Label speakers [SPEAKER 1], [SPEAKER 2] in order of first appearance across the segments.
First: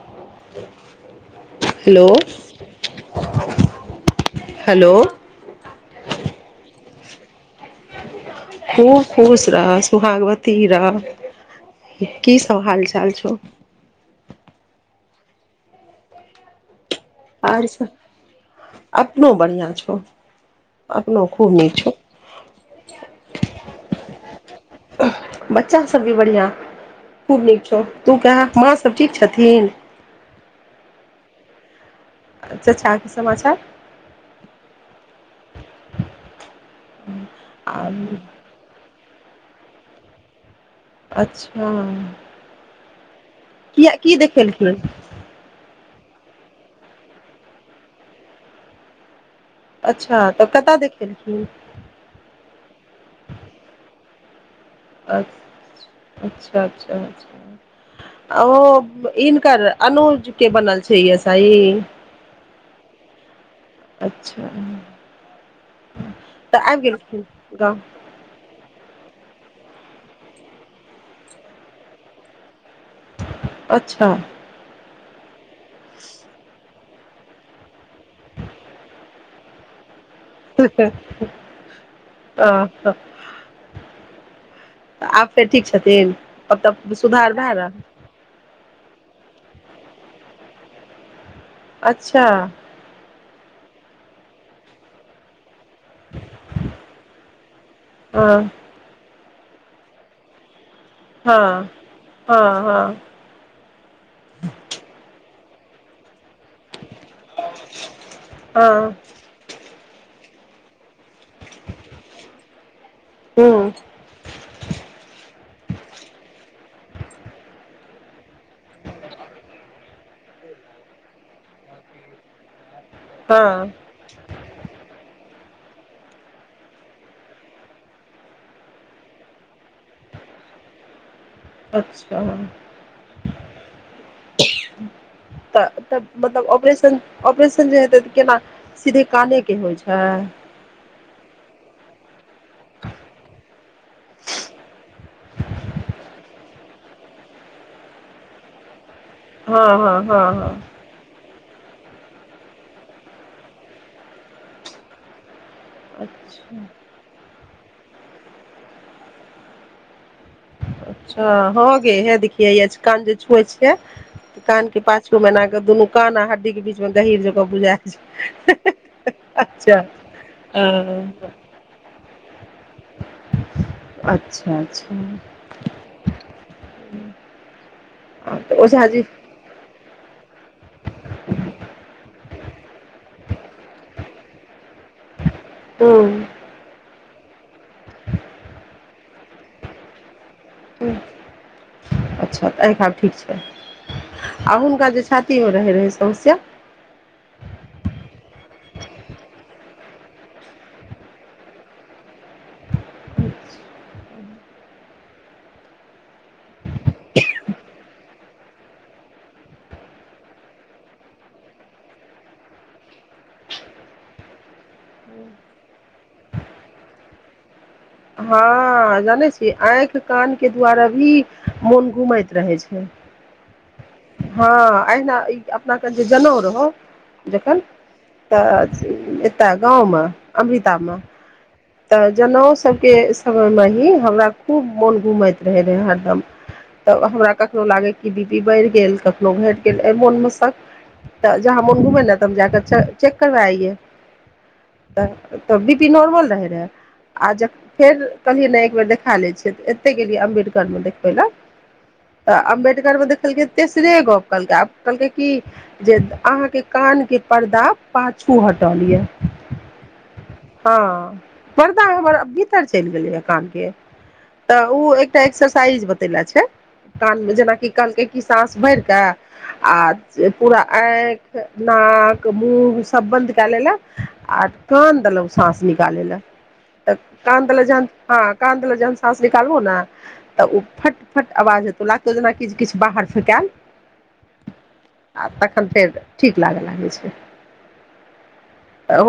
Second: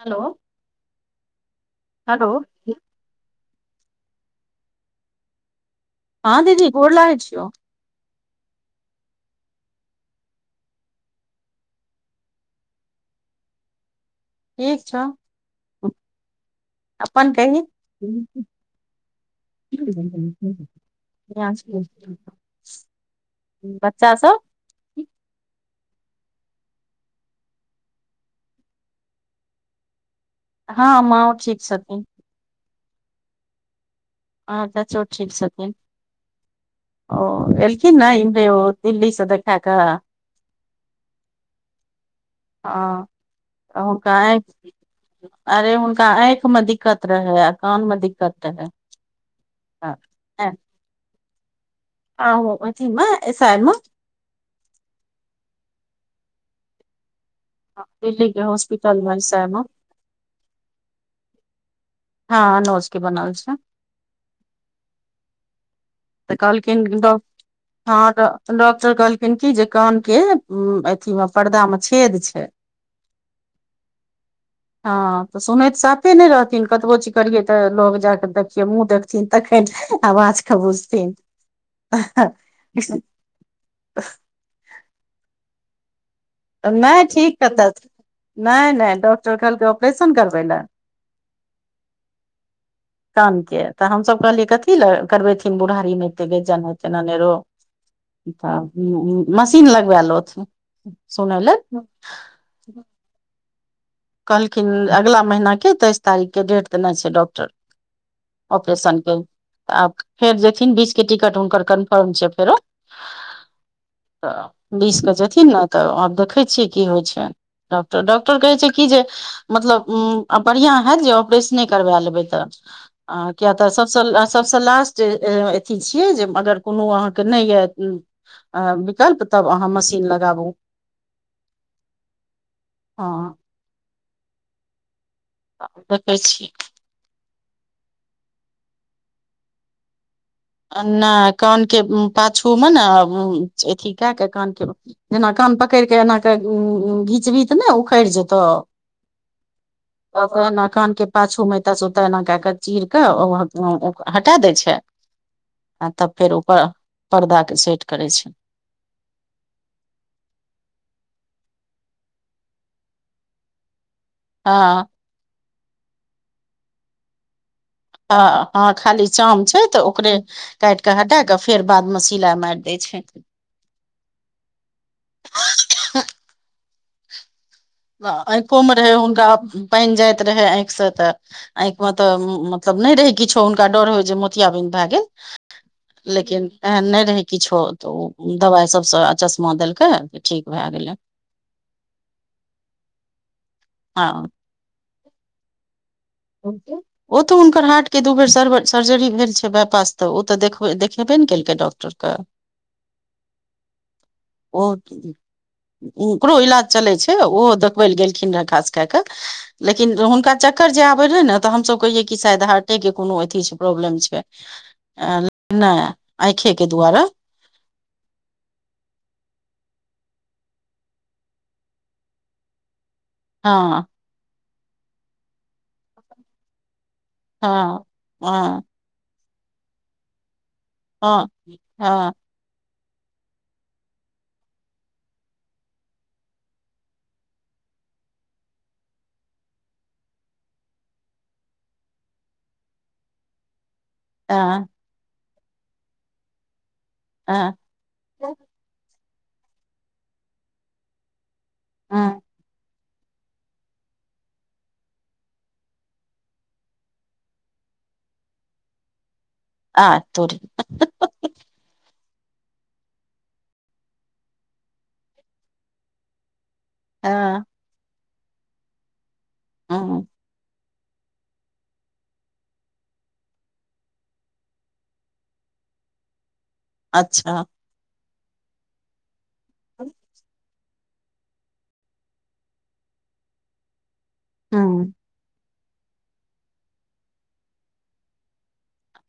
[SPEAKER 1] Hello hello
[SPEAKER 2] hello
[SPEAKER 1] हँ दीदी गोर लागै छियौ
[SPEAKER 2] खूब खुश रहय सुोहागवती रहह की सब हालचाल छौ
[SPEAKER 1] ठीक छौ अपन कही
[SPEAKER 2] आर सब
[SPEAKER 1] [unintelligible]
[SPEAKER 2] अपनो बढ़िआँ छौ अपनो खूब नीक छौ
[SPEAKER 1] बच्चासभ
[SPEAKER 2] बच्चा सब भी बढ़िया खूब नीक छौ तू कह माँ सब ठीक छथिन
[SPEAKER 1] हँ माँओ ठीक छथिन
[SPEAKER 2] अच्छा कि समाचार
[SPEAKER 1] आ च्चा ठीक छथिन ओ
[SPEAKER 2] आ
[SPEAKER 1] एलखिन न दिल्ली स त देखा कऽ
[SPEAKER 2] अच्छा
[SPEAKER 1] ह
[SPEAKER 2] किया
[SPEAKER 1] त क
[SPEAKER 2] की देखेलखिन
[SPEAKER 1] अरे हु आँंख में दिक्कत रहै अ कान में दिक्कत रहै
[SPEAKER 2] अच्छा तऽ कतय देखेलखिन
[SPEAKER 1] आ अथी मे एस आइ मे
[SPEAKER 2] अच अच्छा अच्छा
[SPEAKER 1] दिल्ली के
[SPEAKER 2] अच्छा ओ
[SPEAKER 1] हॉस्पिटल मे एसआइ मे
[SPEAKER 2] हिनकर अनुज के बनल छै अऐस ईी
[SPEAKER 1] हँ अनुजके बनल छै।
[SPEAKER 2] अच्छा
[SPEAKER 1] तऽ कहलखिन
[SPEAKER 2] आबि
[SPEAKER 1] ड
[SPEAKER 2] गेलखिन गाँव
[SPEAKER 1] हँ ड डॉक्टर कहलखिन क जे कान के उ अथी मे पर्दा मे छेद छै
[SPEAKER 2] अच्छा
[SPEAKER 1] हँ तऽ सुनैत साफे नहि रहथिन कतबो चीज करियै तऽ लोग जाक देखियै मुह देखथिन तखन आवाज बुझथिन
[SPEAKER 2] आ आ ठीक छथिन मतलब
[SPEAKER 1] नहि
[SPEAKER 2] सुधार
[SPEAKER 1] ठीक
[SPEAKER 2] भए
[SPEAKER 1] कतऽ
[SPEAKER 2] रहल
[SPEAKER 1] नहि नहि डॉक्टर कहलकै ऑपरेशन करबै लए
[SPEAKER 2] अच्छा
[SPEAKER 1] कानके तऽ हमसभ कहलियै कथी लए करबेथिन बुढ़ारीमे एतै गैज्जन होेतै ननेरो
[SPEAKER 2] हँ
[SPEAKER 1] तब मशीन लगबा लथ सुनअ लेल
[SPEAKER 2] हँ हँ हँ
[SPEAKER 1] कहलखिन अगलाा महिना के तेइस तारीख कें डेट देने छै डॉक्टर
[SPEAKER 2] हँ
[SPEAKER 1] अपरेशन के फेर जेथिन बीस कें टिकट हुनकर कन्फर्म छै। फेरो
[SPEAKER 2] हूँ
[SPEAKER 1] बीसकें जेथिन न तऽ आब देखै छियै की होइ छै। डॉक्टर डॉक्टर कहै छै। की जे मतलब बढ़िआँ होत जे ऑपरेशने करबा लेबै तऽ आ कियाा तऽ
[SPEAKER 2] हँ
[SPEAKER 1] सबसँ ल सभसँ लास्ट अथी छियै जे अगर कोनो अहाँके नहि यऽ अ विकल्प तब अहाँ मशीन लगाबू
[SPEAKER 2] अच्छा
[SPEAKER 1] हँ
[SPEAKER 2] तऽ तऽ
[SPEAKER 1] देखै छियै
[SPEAKER 2] मतलब ऑपरेशन ऑपरेशन जे हेतै त केना सीधे काने के होइ छै।
[SPEAKER 1] नहि कानके पाछू मे ने अथी कए के कानके जेना क धान पकड़ि कऽ एना क घीच भीत ने उखड़ जेतौ
[SPEAKER 2] हँ हँ हँ हँ
[SPEAKER 1] अर कानके पाछूमे कत सुता एना क क चीर क ओ हटा दै छै। आ तब फेर
[SPEAKER 2] अच्छा
[SPEAKER 1] ऊपर पर्दा सेट करे छै।
[SPEAKER 2] अच्छा हो गे हे देखिय कान जे छुए छियै कान के
[SPEAKER 1] हँ
[SPEAKER 2] पाछू मै न दुनू कान आ हड्डी के बीच मे गहीर जगह बुझा
[SPEAKER 1] ह हँ खाली चाम छै। तऽ ओकरे काटि कऽ हटा
[SPEAKER 2] अ
[SPEAKER 1] कऽ फेर बादमे सिलाइ मारि दए छै।
[SPEAKER 2] अच्छा अच्छा [inaudible] तऽ
[SPEAKER 1] आँखि मे
[SPEAKER 2] ओझा
[SPEAKER 1] रहे
[SPEAKER 2] जी
[SPEAKER 1] हुनका पानि जाइत रहै आँखि से तऽ आँखि मे तऽ मतलब नहि रहै किछो हुनका डर होय जे मोतियाबिन्द भए गेल
[SPEAKER 2] हूँ
[SPEAKER 1] लेकिन एहन नहि रहै किछो तऽ ओ दवाइ सबसँ चश्मा देलकै ठीक भए गेलै
[SPEAKER 2] अच्छा तऽ एहिठा ठीक छै
[SPEAKER 1] हँ
[SPEAKER 2] आ हुनका जे हो रहै समस्या
[SPEAKER 1] ओ तऽ हुनकर हाट के दू बेर सर्व सर्जरी भेल छै व तऽ ओ तऽ देखेबे नहि केलकै डॉक्टरके
[SPEAKER 2] [unintelligible]
[SPEAKER 1] ओ कऽ जी ओकरो इलाज चलै छै ओहो देखबै ल गेलखिन रहऽ खास कए कऽ लेकिन हुनका चक्कर आबे रहे ने तऽ हमसभ कहि कि शायद हार्टे के कोनो अथी छै प्रॉब्लम छै नहि आँखे के दुआारा
[SPEAKER 2] हँ ह जानै छी आँखि कान के दुवारा भी मोन घुमैत रहे छै
[SPEAKER 1] हँ
[SPEAKER 2] हँ अना ई अपना कन जे जनेउ रहौ जखन
[SPEAKER 1] हँ हँ
[SPEAKER 2] तऽ एतय गाँव मे अमृता मे
[SPEAKER 1] हँ
[SPEAKER 2] तऽ
[SPEAKER 1] हँ
[SPEAKER 2] जनेउ सभके समयमे तऽ हमरा कखनो लागय कि बी पी बढ़ि गेल कखनो घटि गेल एहि मोनमे शक तऽ जहाँ हमो घुमै न तऽ हम जाक चेक करब आइये
[SPEAKER 1] हँ
[SPEAKER 2] तऽ त बि पी नोरमल रहैत रहै आ ज फेर कहलियै नहि एक बेर देखा लै छियै तऽ एते गेलियै अम्बेडकरमे देखबै लए
[SPEAKER 1] हँ
[SPEAKER 2] त अम्बे मे देखलकै तेसरे गप कहलकै आब कहलकै की जे अहाँ के कान के परर्दा पाँचको हटौलियऐ
[SPEAKER 1] आ तोरी
[SPEAKER 2] पर्दा ह भीतर चलि गेलै ह कान के तऽ ओ एकटा एक्सरसाइज बतेेले छै कान
[SPEAKER 1] हँ
[SPEAKER 2] जेनाकि कहलकै कि साँस भर कऽ आ
[SPEAKER 1] हँ
[SPEAKER 2] पूरा आँखि नाक मुह सब बंद क लेलक आर कान देलहु साँस मे निकालले तऽ
[SPEAKER 1] अच्छा
[SPEAKER 2] कानतल झन हँ कानतला जन साँस निकालबो ने तऽ फट फट आवाज हेतौ लागतौ जेनाकि किछु बाहर फेकाल
[SPEAKER 1] हँ
[SPEAKER 2] फेर ठीक लागे लागे छै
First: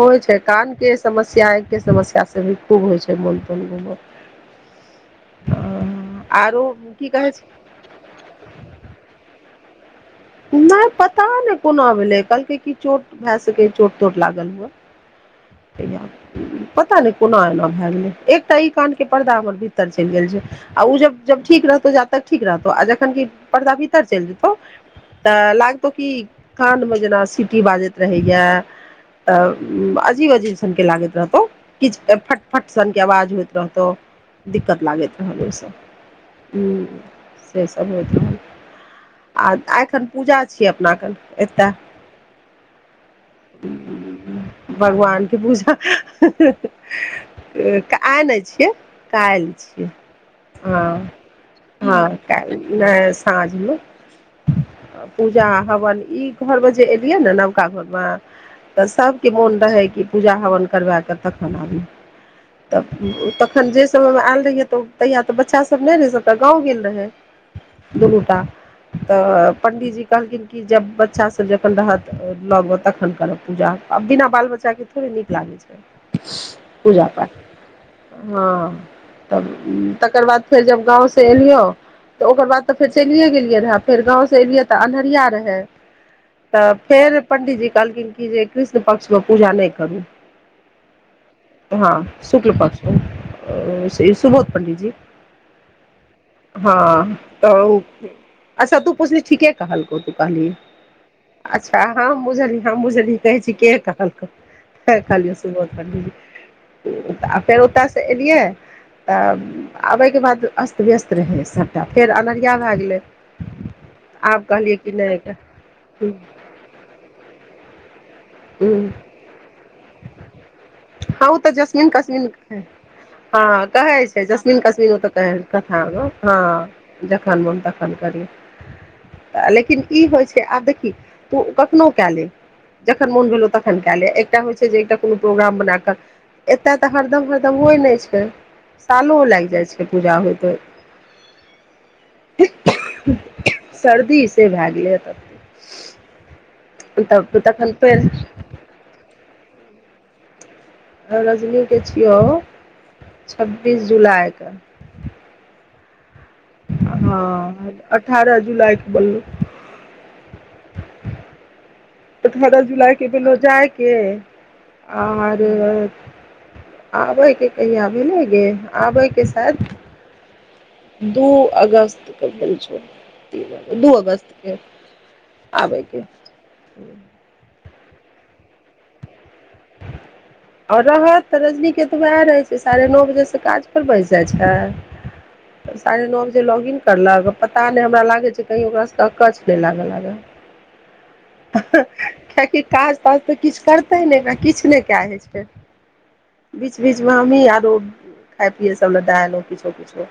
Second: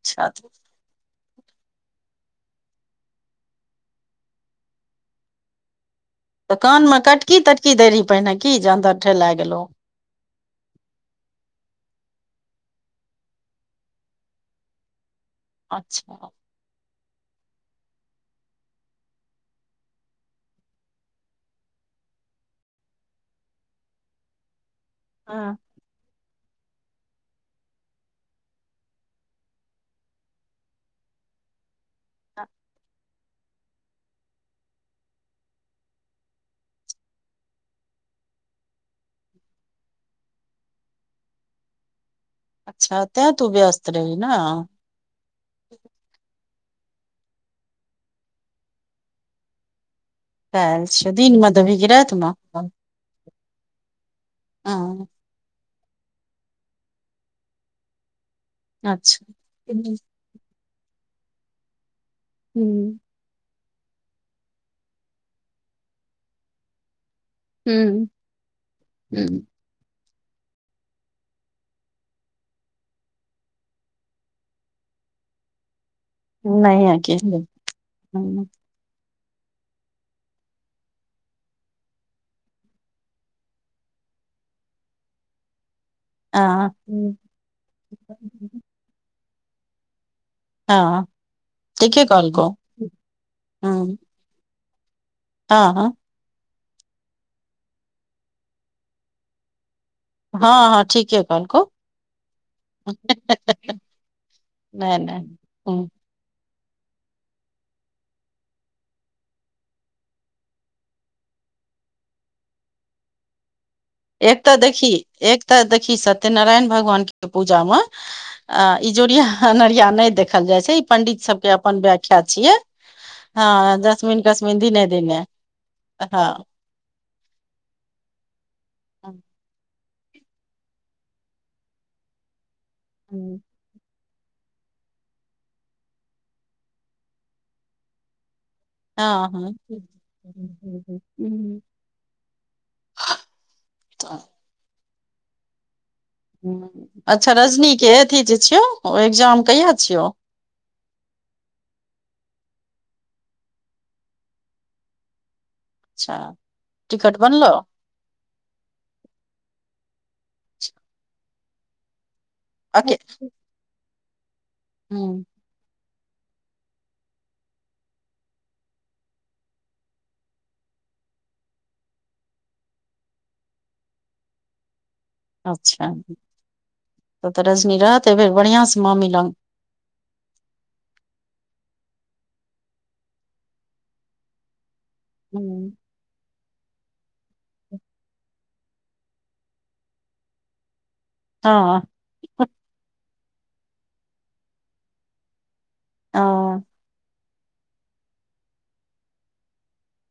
[SPEAKER 2] हो छै कान समस्या एते समस्या खत्म से भी खूब होइ
[SPEAKER 1] तऽ
[SPEAKER 2] आरो
[SPEAKER 1] कानमे
[SPEAKER 2] की कहै
[SPEAKER 1] कटकी
[SPEAKER 2] छै
[SPEAKER 1] तटकी दैत रही पहिने की जे अन्दर ठेलए गेलहु
[SPEAKER 2] नहि पता नहि कोना भेलै कहलकै की चोट भए सकै चोट तोट लागल हुए
[SPEAKER 1] अच्छा
[SPEAKER 2] पता नै कोना एना भए गेलै एकटा ई कान के पर्दा हमर भीतर चलि गेल छै आ ओ जब जब ठीक रहतौ जा तक ठीक रहतौ आ जखन पर्दा भीतर चलि जेतौ तऽ
[SPEAKER 1] हँ
[SPEAKER 2] लागतौ कि कान मे जेना सीटी बाजैत रहैए अ अजीब अजीब सनके लागैत रहतौ किछु फटफट सनके आवाज होइत रहतौ दिक्कत लागैत रहल ओहिसभ सेसभ होइत रहल आ एखन पूजा छीयै अपना कन एतय
[SPEAKER 1] अच्छा तें तू व्यस्त रही ने
[SPEAKER 2] भगवानक पूजा आइ नहि छियै काल्हि छियै हँ
[SPEAKER 1] काल्हि छियौ दिनमे देबही कि
[SPEAKER 2] हँ
[SPEAKER 1] रातिमे
[SPEAKER 2] कऽ साँझमे
[SPEAKER 1] हँ
[SPEAKER 2] पूजा हवन ई घर मे जे एलियै ने नवका घर मे तऽ
[SPEAKER 1] अच्छा
[SPEAKER 2] सभके मोन रहै कि पूजा हवन करबा कऽ तखन आबी तब
[SPEAKER 1] हूँ
[SPEAKER 2] ओ तऽ अखन जे समय मे आयल रहिय त तहिया तऽ बच्चा सब नहि रहे सबटा गाँव गेल रहे द
[SPEAKER 1] हूँ
[SPEAKER 2] लूटा
[SPEAKER 1] हूँ
[SPEAKER 2] तऽ पण्डित जी कहलखिन कि जब बच्चा सब जखन रहत लग तखन करब पूजा बिना बाल बच्चा के थोड़े नीक लागे छै
[SPEAKER 1] नहिये
[SPEAKER 2] पूजा
[SPEAKER 1] की
[SPEAKER 2] पाठ हाँ तब तकर बाद फेर जब गाँव से एलियो तऽ ओकर बाद तऽ फेर चलिये गेलियै रहे फेर गाँव से एलियै तऽ अन्हरिया रहै
[SPEAKER 1] हँ
[SPEAKER 2] तऽ फेर पंडितजी कहलखिन कि जे कृष्ण पक्ष को पूजा नहि करू
[SPEAKER 1] हँ
[SPEAKER 2] हाँ
[SPEAKER 1] ठीके कहलकौ
[SPEAKER 2] शुकल पक्ष
[SPEAKER 1] हूँ
[SPEAKER 2] शुभम पंडितजी
[SPEAKER 1] हाँ हाँ
[SPEAKER 2] हाँ तऽ अच्छा तू पुछली ठीके कहलकौ तू कही
[SPEAKER 1] हँ हँ ठीके कहलकौ
[SPEAKER 2] अच्छा हम बुझलि हम बुझली कहै छी के कहलक
[SPEAKER 1] नहि
[SPEAKER 2] खियै
[SPEAKER 1] नहि हूँ
[SPEAKER 2] सुबह फेर ओतय से एलियै तऽ आबयके बाद अस्त व्यस्त रहै सभटा फेर अंहरिया भए गेलै
[SPEAKER 1] एक
[SPEAKER 2] आब
[SPEAKER 1] तऽ
[SPEAKER 2] कहलियै
[SPEAKER 1] देखी
[SPEAKER 2] कि नहि
[SPEAKER 1] एक तऽ देखी सत्यनारायण भगवानके पूजाम आ ई जोड़िया अनहरिया नहि देखल जाइ छै ई पंडित सबके अपन व्याख्या छियै
[SPEAKER 2] हाँ
[SPEAKER 1] हँ
[SPEAKER 2] कहै छै जसमीन
[SPEAKER 1] दिने
[SPEAKER 2] कसमीन तऽ
[SPEAKER 1] दिने
[SPEAKER 2] कहे कथा
[SPEAKER 1] हँ
[SPEAKER 2] हाँ जखन मोन तखन करियौ तऽ लेकिन ई होइ छै आब देखी तू कखनो कए ले जखन मोन भेलो तखन कए ले एकटा होइ छै जे एकटा कोनो प्रोग्राम बना कऽ एतय तऽ हरदम हरदम होइ नहि छै सालो
[SPEAKER 1] हाँ हाँ
[SPEAKER 2] लागि जाइ छै पूजा होइत होइत
[SPEAKER 1] हाँ
[SPEAKER 2] सर्दी से भए गेलै ह तब
[SPEAKER 1] ह्म अच्छा रजनी
[SPEAKER 2] तखन
[SPEAKER 1] के
[SPEAKER 2] फेर
[SPEAKER 1] अथी जे छियौ एग्जाम कहिया छियौ
[SPEAKER 2] रजनीके छियौ छब्बीस जुलाईके
[SPEAKER 1] अच्छा टिकट बनलो
[SPEAKER 2] हाँ अठारह जुलाई के बोललू [inaudible] अठारह
[SPEAKER 1] अके
[SPEAKER 2] जुलाई के भेलउ जाय के
[SPEAKER 1] हम्म,
[SPEAKER 2] आरे आबयके कहिया भेलै गे आबयके शायद दू अगस्त के भैल छै दु अगस्त के आबे
[SPEAKER 1] अच्छा
[SPEAKER 2] के
[SPEAKER 1] त तऽ रजनी रहते फेर बढ़ियाॅं से मामी लंग
[SPEAKER 2] [inaudible] ओर रहत तऽ रजनीके तऽ उएह रहैत छै साढ़े नौ बजेसे काज पर बैस जाइत छै साढ़े नौ जे लॉग इन करलक पता नहि हमरा लागे छै कही ओकराँकछ नहि लागे लाग
[SPEAKER 1] हँ
[SPEAKER 2] किएकि काज ताज तऽ किछ करतै ने किछ नहि कए होइ छै फेर
[SPEAKER 1] हँ
[SPEAKER 2] बीच बीचमे हमही आरो खाय पियए सब दे एलहु किछो किछो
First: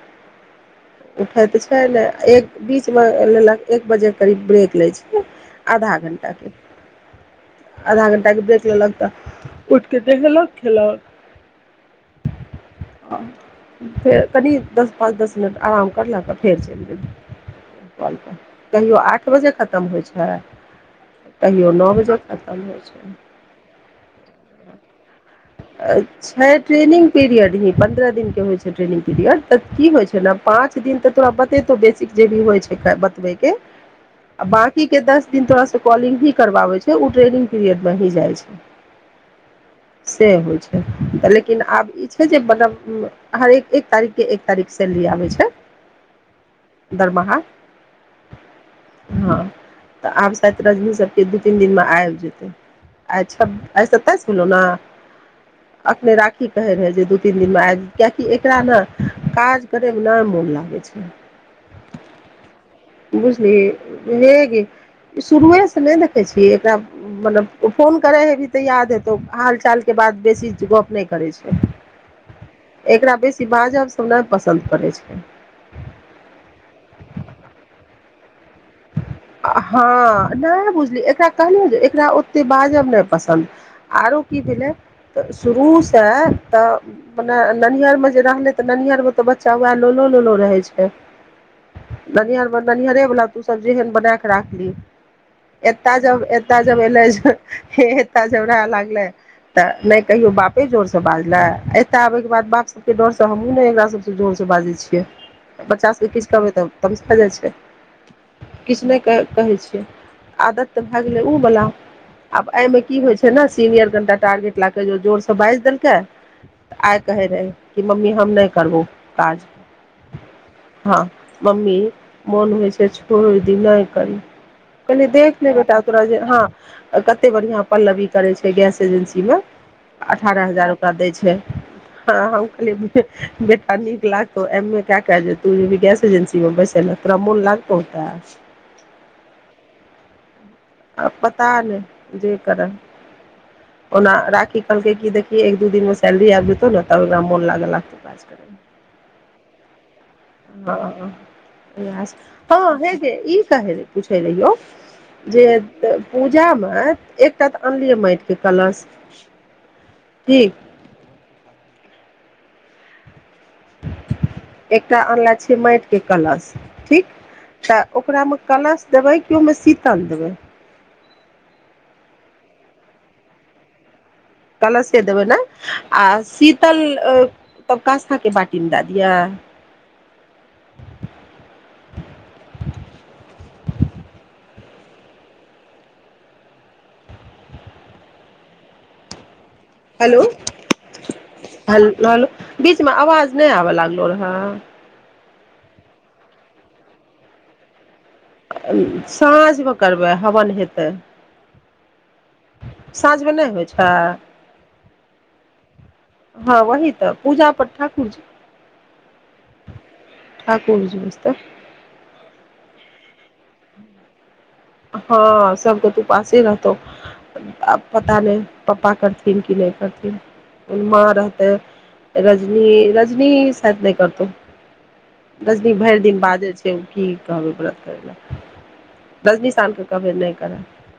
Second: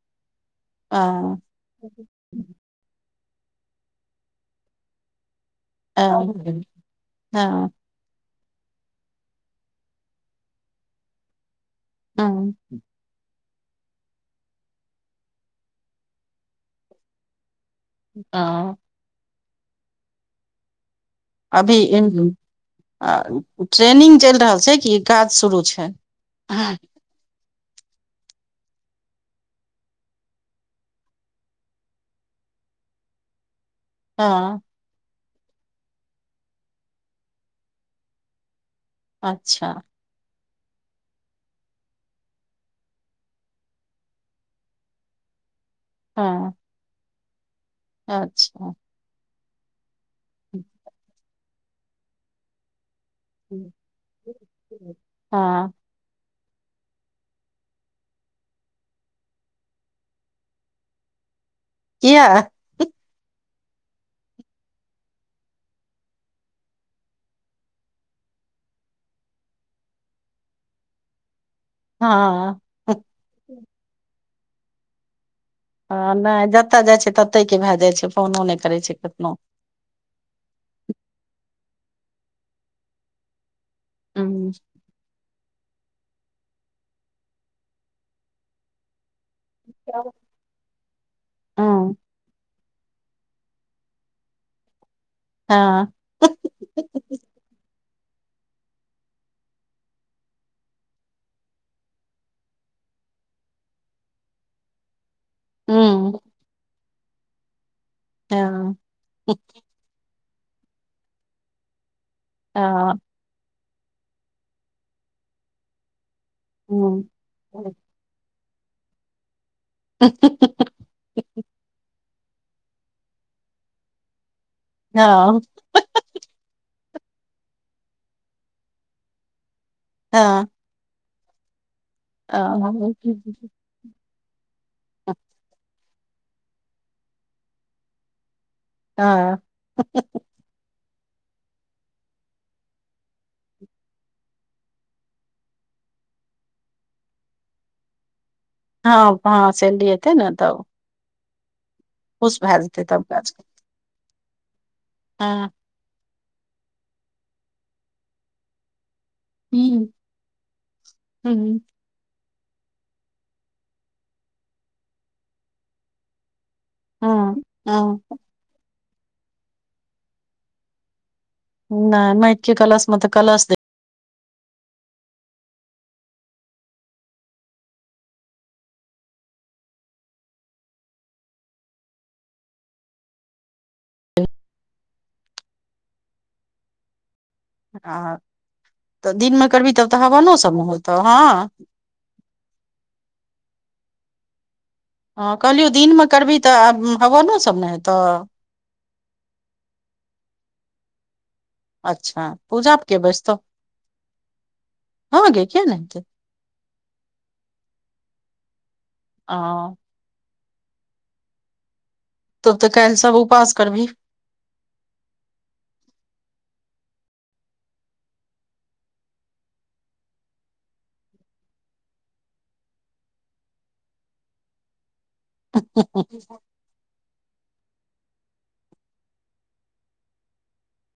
[SPEAKER 2] उठै तऽ छै ने
[SPEAKER 1] हँ
[SPEAKER 2] एक बीचमे लेलक एक बजे करीब ब्रेक लै छै आधा
[SPEAKER 1] अ,
[SPEAKER 2] घंटा के
[SPEAKER 1] हाँ
[SPEAKER 2] आधा घंटा के देख लेलक तऽ उठ के देखलक खेलक
[SPEAKER 1] हाँ
[SPEAKER 2] आ, फेर कनि दस पाँच दस मिनट आराम करलकऽ फेर चलि गेल ल क
[SPEAKER 1] हाँ
[SPEAKER 2] कहियओ आठ बजे खत्म होइ छै कहियो
[SPEAKER 1] अभी
[SPEAKER 2] नओ बजे खतम होइ छै
[SPEAKER 1] ट्रेनिंग चलि रहल छै कि ई काज शुरू छै
[SPEAKER 2] छै ट्रेनिंग पीरियड ही पंन्द्रह दिन के होइ छै ट्रेनिंग पीरियड त की होय छै ने पांच दिन तऽ तोरा बतेतौ बेसिक जे भी होय छै बतबै के
[SPEAKER 1] हँ
[SPEAKER 2] बाकी के दस दिन तोरा से कॉलिंग भी करबाबे छै ओ ट्रेनिंग पीरियड में ही जाइ छै
[SPEAKER 1] अच्छा
[SPEAKER 2] ऽ लेकिन आब ई छै जे मतलब हरेक एक तारीखके एक तारीख सैलरी आबै छै
[SPEAKER 1] हाँ
[SPEAKER 2] दरमाहा
[SPEAKER 1] अच्छा
[SPEAKER 2] हँ तऽ आब शायत रजनी सबके दू तीन दिनमे आबि जेतै अचासल ने
[SPEAKER 1] हँ
[SPEAKER 2] अखने राख थी कहै रहै जे दू तीन दिनमे आबि कियकि एकरा ने काज करेमे नहि मोन लागै छै
[SPEAKER 1] किया
[SPEAKER 2] बझल हेग शुरुएसँ नहि देखै छियै एकरा मतलब फोन करै हेभी तऽ याद हेतौ हाल चालके बाद बेी गप नहि करै छै।
[SPEAKER 1] हँ
[SPEAKER 2] एकरा बेसी बाजब पसन्द पड़ै छै।
[SPEAKER 1] ह नहि जतय जाइ छै। ततहि के भए जाइ छै फोनो नहि करै छै कखनो
[SPEAKER 2] हँ नहि बुझली एकरा कहलियै जे ओते बाजब नहि पसन्द आरो की
[SPEAKER 1] हँ
[SPEAKER 2] भेलै त शुरू तऽने ननहर मे जे रहले तऽ ननहर मे त चौ वा लोलो लोलो रहै छै।
[SPEAKER 1] हँ
[SPEAKER 2] ननिहरमे ननिहरे बला तू सब जेहन बना क राखली एत
[SPEAKER 1] हँ
[SPEAKER 2] जब ए जब एलै कालि जवरा लागलै तऽ नहि कहियो बापे जोर से बाजले एते आबे के बाद बाप सब के डर से हमहुू ने एकरा सब जोर से बाजै छियै
[SPEAKER 1] हँ
[SPEAKER 2] बच्चा सभके
[SPEAKER 1] हँ
[SPEAKER 2] किछु करबै तऽ तब भा जाइ छै।
[SPEAKER 1] हँ
[SPEAKER 2] किछु नहि कहै छियै आदत तऽ भए गेलै ओ बला आब एहिमे
[SPEAKER 1] हँ
[SPEAKER 2] की होइ छै। ने सीनियर कनटा टारगेट लऽ कऽ जोर से बाजि देलके त आई
[SPEAKER 1] हँ
[SPEAKER 2] कहे रहे कि मम्मी हम नहि करबौ काज हँ मम्मी मोन होइ छै को दिन नहि करी कनि देख नहि बेटा तोराे हँ कते बढ़िया पल्लवी करे छै। गैस एजेंसीमे अठारह हजार ओकरा देय छै। हं हम कहलियै बेटा नीक लागतौ एम ए कऽ कऽ जे तु एजेंसीमे बैसल रह तोरा मोन लागतौ ओ काज
[SPEAKER 1] हँ
[SPEAKER 2] आब पता नहि जे कर' ओना राखी कहलकै कि देखि एक दू दिन मे सैलरी आबि जेतौ ने तऽ ओरा मोन लागे लागतौ क
[SPEAKER 1] हँ ह से लिेते ने त
[SPEAKER 2] मे हँ हे
[SPEAKER 1] काज
[SPEAKER 2] ई कह पूछै ले यौ
[SPEAKER 1] करतै।
[SPEAKER 2] जे
[SPEAKER 1] हँ
[SPEAKER 2] पूजामे एकटा तऽ अनलियै माटिके कलश
[SPEAKER 1] ह
[SPEAKER 2] ठीक
[SPEAKER 1] हुं
[SPEAKER 2] एकटा अनला छै। माटि के कलश ठीक
[SPEAKER 1] हँ
[SPEAKER 2] तऽ
[SPEAKER 1] हँ
[SPEAKER 2] ओकरामे कलश देबै कि ओहिमे शीतल देबै
[SPEAKER 1] नहि नहि इतके कलास म तऽ कलस दे
[SPEAKER 2] कलशे देबै ने आ शीतल तब कसथा के बाटीमे दए दिअ [unintelligible]
[SPEAKER 1] ह ह तऽ दिनमे करबही तब तऽ
[SPEAKER 2] हेलो
[SPEAKER 1] हवनो सब ने होतौ हँ
[SPEAKER 2] ह हलो बीचमे अवाज नहि आ लागलो रह
[SPEAKER 1] हँ कहलियौ दिनमे करबही तऽ आब हवनो सभ ने हेतै
[SPEAKER 2] साँझमे करबै हवन हेतै
[SPEAKER 1] अच्छा पूजापके
[SPEAKER 2] साँझमे
[SPEAKER 1] बैसतो
[SPEAKER 2] नहि होइ छै
[SPEAKER 1] हं गै किया नहि हेतै
[SPEAKER 2] हँ वही तऽ पूजा पर ठाकुर जी
[SPEAKER 1] ह
[SPEAKER 2] ठाकुर जी बस तऽ
[SPEAKER 1] तब तऽ कैलसब उपास करबी
[SPEAKER 2] हँ सबग तूपास ह रहतौ पता नहि पप्पा करथिन कि नहि करथिन माँ रहतेै रजनी रजनी साायत नहि करतौ रजनि भरि दिन बाजे छै की कहबै ओकरा दसमी सालके कभी नहि करै